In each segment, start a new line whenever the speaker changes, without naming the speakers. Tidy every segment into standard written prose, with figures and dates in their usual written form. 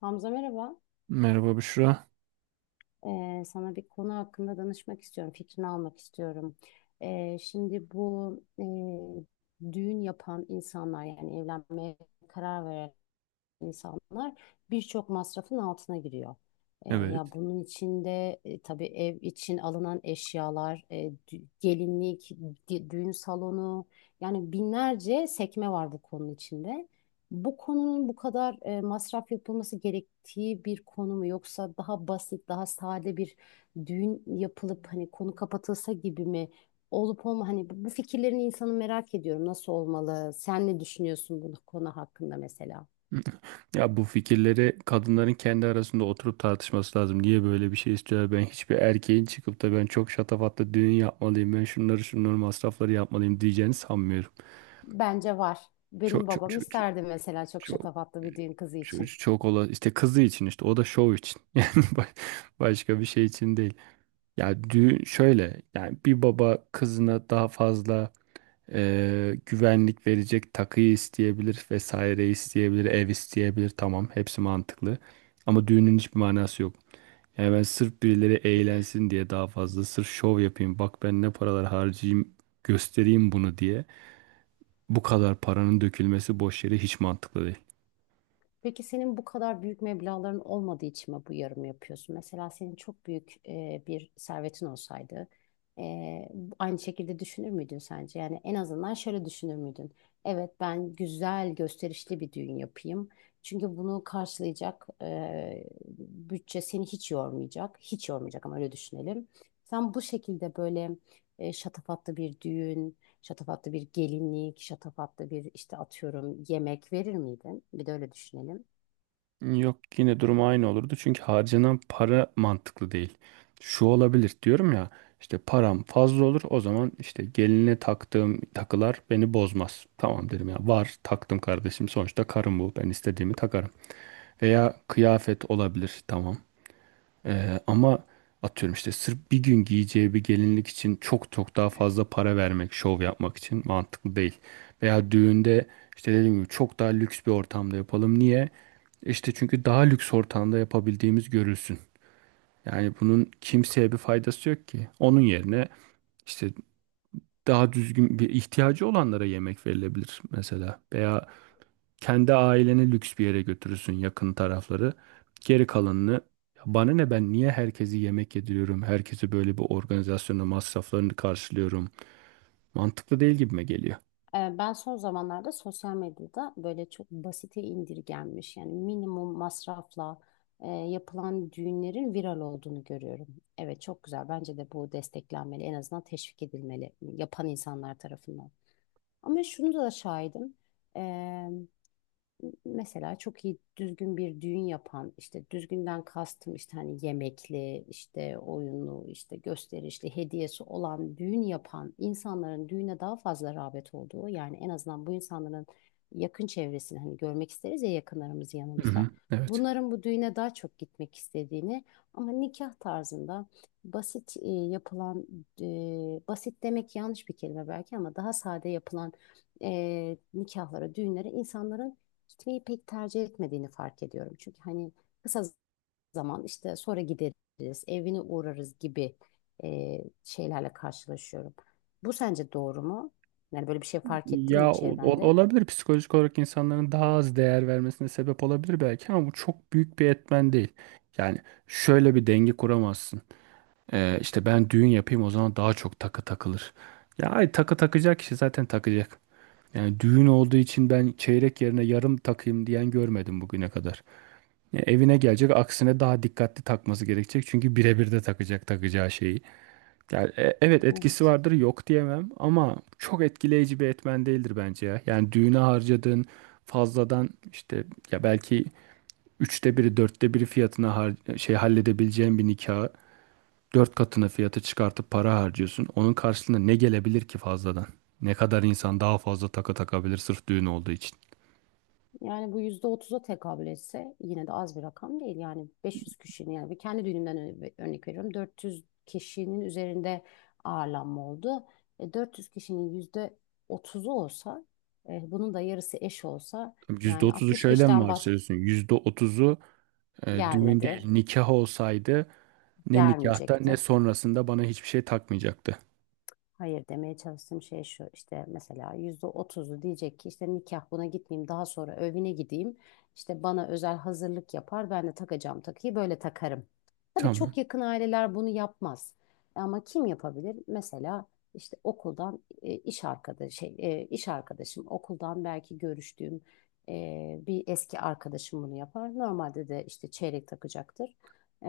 Hamza, merhaba.
Merhaba Büşra.
Sana bir konu hakkında danışmak istiyorum. Fikrini almak istiyorum. Şimdi bu düğün yapan insanlar, yani evlenmeye karar veren insanlar birçok masrafın altına giriyor.
Evet.
Ya bunun içinde tabii ev için alınan eşyalar, gelinlik, düğün salonu, yani binlerce sekme var bu konunun içinde. Bu konunun bu kadar masraf yapılması gerektiği bir konu mu, yoksa daha basit, daha sade bir düğün yapılıp hani konu kapatılsa gibi mi olup olma, hani bu fikirlerini insanı merak ediyorum, nasıl olmalı? Sen ne düşünüyorsun bu konu hakkında mesela?
Ya bu fikirleri kadınların kendi arasında oturup tartışması lazım. Niye böyle bir şey istiyor? Ben hiçbir erkeğin çıkıp da ben çok şatafatlı düğün yapmalıyım. Ben şunları masrafları yapmalıyım diyeceğini sanmıyorum.
Bence var. Benim
Çok çok
babam
çok çok
isterdi mesela, çok
çok
şatafatlı bir düğün kızı
çok,
için.
çok ola işte kızı için işte o da şov için. Yani başka bir şey için değil. Ya düğün şöyle yani bir baba kızına daha fazla güvenlik verecek takıyı isteyebilir vesaire isteyebilir ev isteyebilir, tamam hepsi mantıklı ama düğünün hiçbir manası yok. Yani ben sırf birileri eğlensin diye daha fazla sırf şov yapayım, bak ben ne paralar harcayayım göstereyim bunu diye bu kadar paranın dökülmesi boş yere hiç mantıklı değil.
Peki senin bu kadar büyük meblağların olmadığı için mi bu yarımı yapıyorsun? Mesela senin çok büyük bir servetin olsaydı, e, aynı şekilde düşünür müydün sence? Yani en azından şöyle düşünür müydün? Evet, ben güzel gösterişli bir düğün yapayım. Çünkü bunu karşılayacak bütçe seni hiç yormayacak. Hiç yormayacak, ama öyle düşünelim. Sen bu şekilde böyle şatafatlı bir düğün. Şatafatlı bir gelinlik, şatafatlı bir işte atıyorum yemek verir miydin? Bir de öyle düşünelim.
Yok, yine durum aynı olurdu. Çünkü harcanan para mantıklı değil. Şu olabilir diyorum ya, işte param fazla olur, o zaman işte geline taktığım takılar beni bozmaz. Tamam derim ya, var taktım kardeşim, sonuçta karım bu, ben istediğimi takarım. Veya kıyafet olabilir, tamam. Ama atıyorum işte sırf bir gün giyeceği bir gelinlik için çok çok daha fazla para vermek, şov yapmak için mantıklı değil. Veya düğünde işte dediğim gibi çok daha lüks bir ortamda yapalım. Niye? İşte çünkü daha lüks ortamda yapabildiğimiz görülsün. Yani bunun kimseye bir faydası yok ki. Onun yerine işte daha düzgün bir ihtiyacı olanlara yemek verilebilir mesela. Veya kendi aileni lüks bir yere götürürsün, yakın tarafları. Geri kalanını "Ya bana ne, ben niye herkesi yemek yediriyorum? Herkese böyle bir organizasyonda masraflarını karşılıyorum." Mantıklı değil gibime geliyor.
Ben son zamanlarda sosyal medyada böyle çok basite indirgenmiş, yani minimum masrafla yapılan düğünlerin viral olduğunu görüyorum. Evet, çok güzel, bence de bu desteklenmeli, en azından teşvik edilmeli yapan insanlar tarafından. Ama şunu da şahidim: mesela çok iyi düzgün bir düğün yapan, işte düzgünden kastım işte hani yemekli, işte oyunlu, işte gösterişli hediyesi olan düğün yapan insanların düğüne daha fazla rağbet olduğu, yani en azından bu insanların yakın çevresini, hani görmek isteriz ya yakınlarımız
Hı hı,
yanımızda.
evet.
Bunların bu düğüne daha çok gitmek istediğini, ama nikah tarzında basit yapılan, e, basit demek yanlış bir kelime belki, ama daha sade yapılan nikahlara, düğünlere insanların gitmeyi pek tercih etmediğini fark ediyorum. Çünkü hani kısa zaman, işte sonra gideriz, evine uğrarız gibi e, şeylerle karşılaşıyorum. Bu sence doğru mu? Yani böyle bir şey fark ettin mi
Ya
çevrende?
olabilir, psikolojik olarak insanların daha az değer vermesine sebep olabilir belki, ama bu çok büyük bir etmen değil. Yani şöyle bir denge kuramazsın. İşte ben düğün yapayım, o zaman daha çok takı takılır. Ya ay, takı takacak kişi zaten takacak. Yani düğün olduğu için ben çeyrek yerine yarım takayım diyen görmedim bugüne kadar. Ya evine gelecek, aksine daha dikkatli takması gerekecek çünkü birebir de takacak takacağı şeyi. Yani evet, etkisi
Evet.
vardır, yok diyemem, ama çok etkileyici bir etmen değildir bence ya. Yani düğüne harcadığın fazladan işte ya belki üçte biri dörtte biri fiyatına şey halledebileceğin bir nikahı dört katına fiyatı çıkartıp para harcıyorsun. Onun karşılığında ne gelebilir ki fazladan? Ne kadar insan daha fazla takı takabilir sırf düğün olduğu için?
Yani bu %30'a tekabül etse yine de az bir rakam değil. Yani 500 kişinin, yani bir kendi düğünümden örnek veriyorum. 400 kişinin üzerinde ağırlanma oldu. 400 kişinin %30'u olsa, bunun da yarısı eş olsa, yani
%30'u
60
şöyle mi
kişiden
varsayıyorsun? %30'u düğün değil
gelmedi.
nikah olsaydı ne nikahta ne
Gelmeyecekti.
sonrasında bana hiçbir şey takmayacaktı.
Hayır, demeye çalıştığım şey şu: işte mesela %30'u diyecek ki, işte nikah, buna gitmeyeyim, daha sonra evine gideyim, işte bana özel hazırlık yapar, ben de takacağım takıyı böyle takarım. Tabii
Tamam.
çok yakın aileler bunu yapmaz, ama kim yapabilir? Mesela işte okuldan iş arkadaşı şey, iş arkadaşım, okuldan belki görüştüğüm bir eski arkadaşım bunu yapar. Normalde de işte çeyrek takacaktır. E,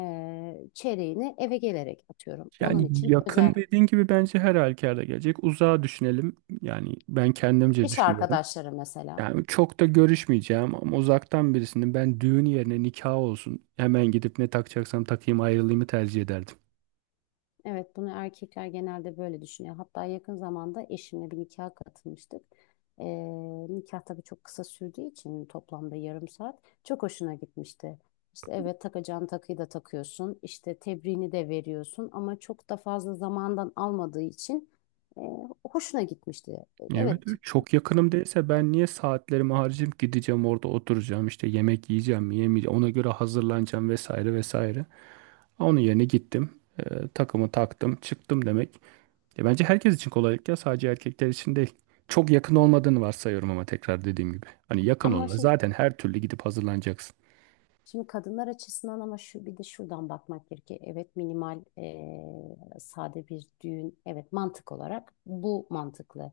Çeyreğini eve gelerek atıyorum. Onun
Yani
için özel.
yakın dediğin gibi bence her halükarda gelecek. Uzağa düşünelim. Yani ben kendimce
İş
düşünüyorum.
arkadaşları mesela.
Yani çok da görüşmeyeceğim ama uzaktan birisinin, ben düğün yerine nikah olsun, hemen gidip ne takacaksam takayım ayrılayımı tercih ederdim.
Evet, bunu erkekler genelde böyle düşünüyor. Hatta yakın zamanda eşimle bir nikaha katılmıştık. Ee, Nikah tabii çok kısa sürdüğü için, toplamda yarım saat, çok hoşuna gitmişti. İşte evet, takacağın takıyı da takıyorsun, İşte tebriğini de veriyorsun, ama çok da fazla zamandan almadığı için e, hoşuna gitmişti.
Evet,
Evet,
çok yakınım değilse ben niye saatlerimi harcayıp gideceğim, orada oturacağım, işte yemek yiyeceğim mi yemeyeceğim ona göre hazırlanacağım vesaire vesaire. Onun yerine gittim, takımı taktım çıktım demek. E bence herkes için kolaylık, ya sadece erkekler için değil. Çok yakın olmadığını varsayıyorum, ama tekrar dediğim gibi, hani yakın
ama
olana
şimdi
zaten her türlü gidip hazırlanacaksın.
Şimdi kadınlar açısından, ama şu bir de şuradan bakmak gerekiyor. Evet, minimal, sade bir düğün. Evet, mantık olarak bu mantıklı.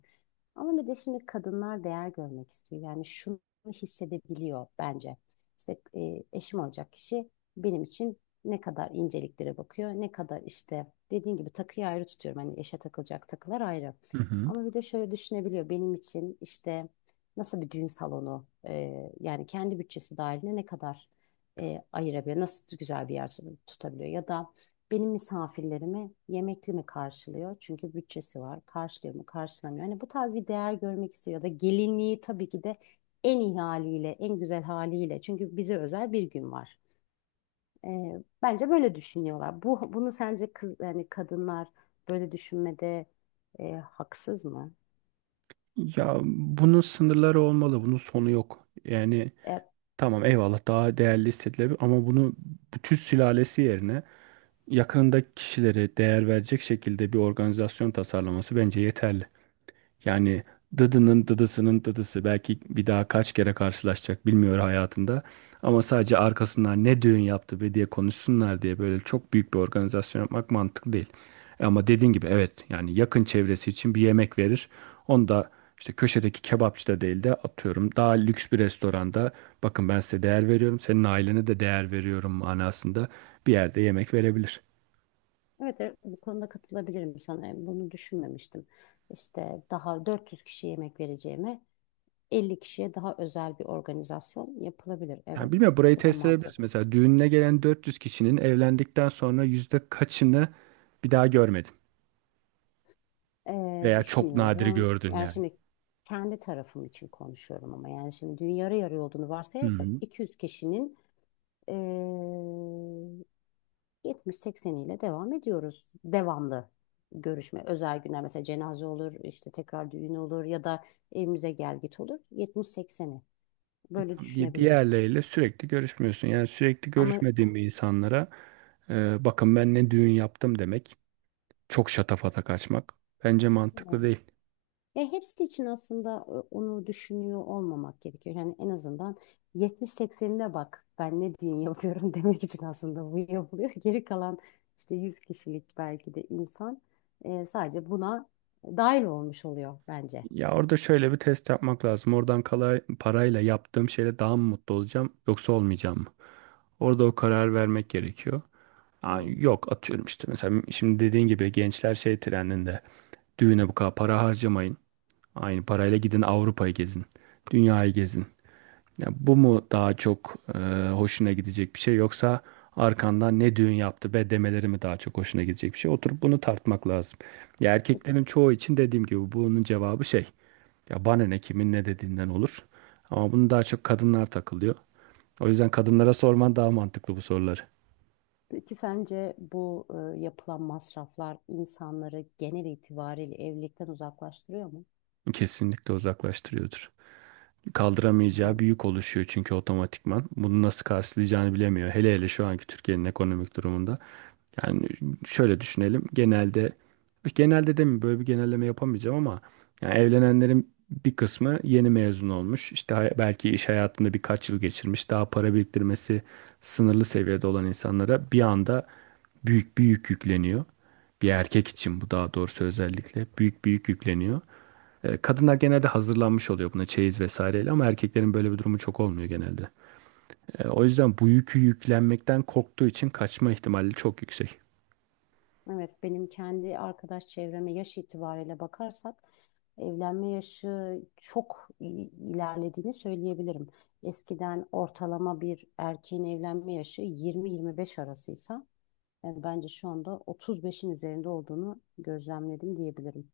Ama bir de şimdi kadınlar değer görmek istiyor. Yani şunu hissedebiliyor bence. İşte eşim olacak kişi benim için ne kadar inceliklere bakıyor, ne kadar, işte dediğin gibi, takıyı ayrı tutuyorum. Hani eşe takılacak takılar ayrı.
Hı hı.
Ama bir de şöyle düşünebiliyor: benim için işte nasıl bir düğün salonu, yani kendi bütçesi dahilinde ne kadar ayırabiliyor, nasıl güzel bir yer tutabiliyor, ya da benim misafirlerimi yemekli mi karşılıyor? Çünkü bütçesi var. Karşılıyor mu, karşılamıyor? Hani bu tarz bir değer görmek istiyor, ya da gelinliği tabii ki de en iyi haliyle, en güzel haliyle. Çünkü bize özel bir gün var. Bence böyle düşünüyorlar. Bunu sence kız, yani kadınlar böyle düşünmede haksız mı?
Ya bunun sınırları olmalı, bunun sonu yok. Yani
E,
tamam eyvallah, daha değerli hissedilebilir, ama bunu bütün sülalesi yerine yakınındaki kişilere değer verecek şekilde bir organizasyon tasarlaması bence yeterli. Yani dıdının dıdısının dıdısı belki bir daha kaç kere karşılaşacak bilmiyor hayatında. Ama sadece arkasından ne düğün yaptı be diye konuşsunlar diye böyle çok büyük bir organizasyon yapmak mantıklı değil. Ama dediğin gibi, evet yani yakın çevresi için bir yemek verir. Onu da işte köşedeki kebapçıda değil de atıyorum daha lüks bir restoranda, bakın ben size değer veriyorum, senin ailene de değer veriyorum manasında bir yerde yemek verebilir.
evet, evet, bu konuda katılabilirim sana. Bunu düşünmemiştim. İşte daha 400 kişiye yemek vereceğime, 50 kişiye daha özel bir organizasyon yapılabilir.
Yani
Evet,
bilmiyorum, burayı
bu da
test edebiliriz.
mantıklı.
Mesela düğününe gelen 400 kişinin evlendikten sonra yüzde kaçını bir daha görmedin veya çok nadir
Düşünüyorum.
gördün
Yani
yani.
şimdi kendi tarafım için konuşuyorum, ama yani şimdi dün yarı yarı olduğunu
Hı
varsayarsak,
hı.
200 kişinin ee, 70-80'iyle devam ediyoruz. Devamlı görüşme, özel günler, mesela cenaze olur, işte tekrar düğün olur, ya da evimize gel git olur. 70-80'i böyle düşünebiliriz.
Diğerleriyle sürekli görüşmüyorsun. Yani sürekli
Ama
görüşmediğin bir insanlara, bakın ben ne düğün yaptım demek, çok şatafata kaçmak bence mantıklı değil.
ya hepsi için aslında, onu düşünüyor olmamak gerekiyor. Yani en azından 70-80'ine bak ben ne düğün yapıyorum demek için aslında bu yapılıyor. Geri kalan işte 100 kişilik belki de insan, sadece buna dahil olmuş oluyor bence.
Ya orada şöyle bir test yapmak lazım. Oradan kalay, parayla yaptığım şeyle daha mı mutlu olacağım yoksa olmayacağım mı? Orada o karar vermek gerekiyor. Aa,
Yani
yok atıyorum işte mesela şimdi dediğin gibi gençler şey trendinde, düğüne bu kadar para harcamayın. Aynı parayla gidin Avrupa'yı gezin. Dünyayı gezin. Ya bu mu daha çok hoşuna gidecek bir şey, yoksa arkandan ne düğün yaptı be demeleri mi daha çok hoşuna gidecek bir şey? Oturup bunu tartmak lazım. Ya erkeklerin çoğu için dediğim gibi bunun cevabı şey. Ya bana ne kimin ne dediğinden olur. Ama bunu daha çok kadınlar takılıyor. O yüzden kadınlara sorman daha mantıklı bu soruları.
Peki sence bu yapılan masraflar insanları genel itibariyle evlilikten uzaklaştırıyor mu?
Kesinlikle uzaklaştırıyordur. Kaldıramayacağı bir
Bence.
yük oluşuyor çünkü otomatikman. Bunu nasıl karşılayacağını bilemiyor. Hele hele şu anki Türkiye'nin ekonomik durumunda. Yani şöyle düşünelim. Genelde genelde de mi böyle bir genelleme yapamayacağım ama yani evlenenlerin bir kısmı yeni mezun olmuş. İşte belki iş hayatında birkaç yıl geçirmiş. Daha para biriktirmesi sınırlı seviyede olan insanlara bir anda büyük bir yük yükleniyor. Bir erkek için bu daha doğrusu özellikle büyük bir yük yükleniyor. Kadınlar genelde hazırlanmış oluyor buna çeyiz vesaireyle, ama erkeklerin böyle bir durumu çok olmuyor genelde. O yüzden bu yükü yüklenmekten korktuğu için kaçma ihtimali çok yüksek.
Evet, benim kendi arkadaş çevreme yaş itibariyle bakarsak, evlenme yaşı çok ilerlediğini söyleyebilirim. Eskiden ortalama bir erkeğin evlenme yaşı 20-25 arasıysa, yani bence şu anda 35'in üzerinde olduğunu gözlemledim diyebilirim.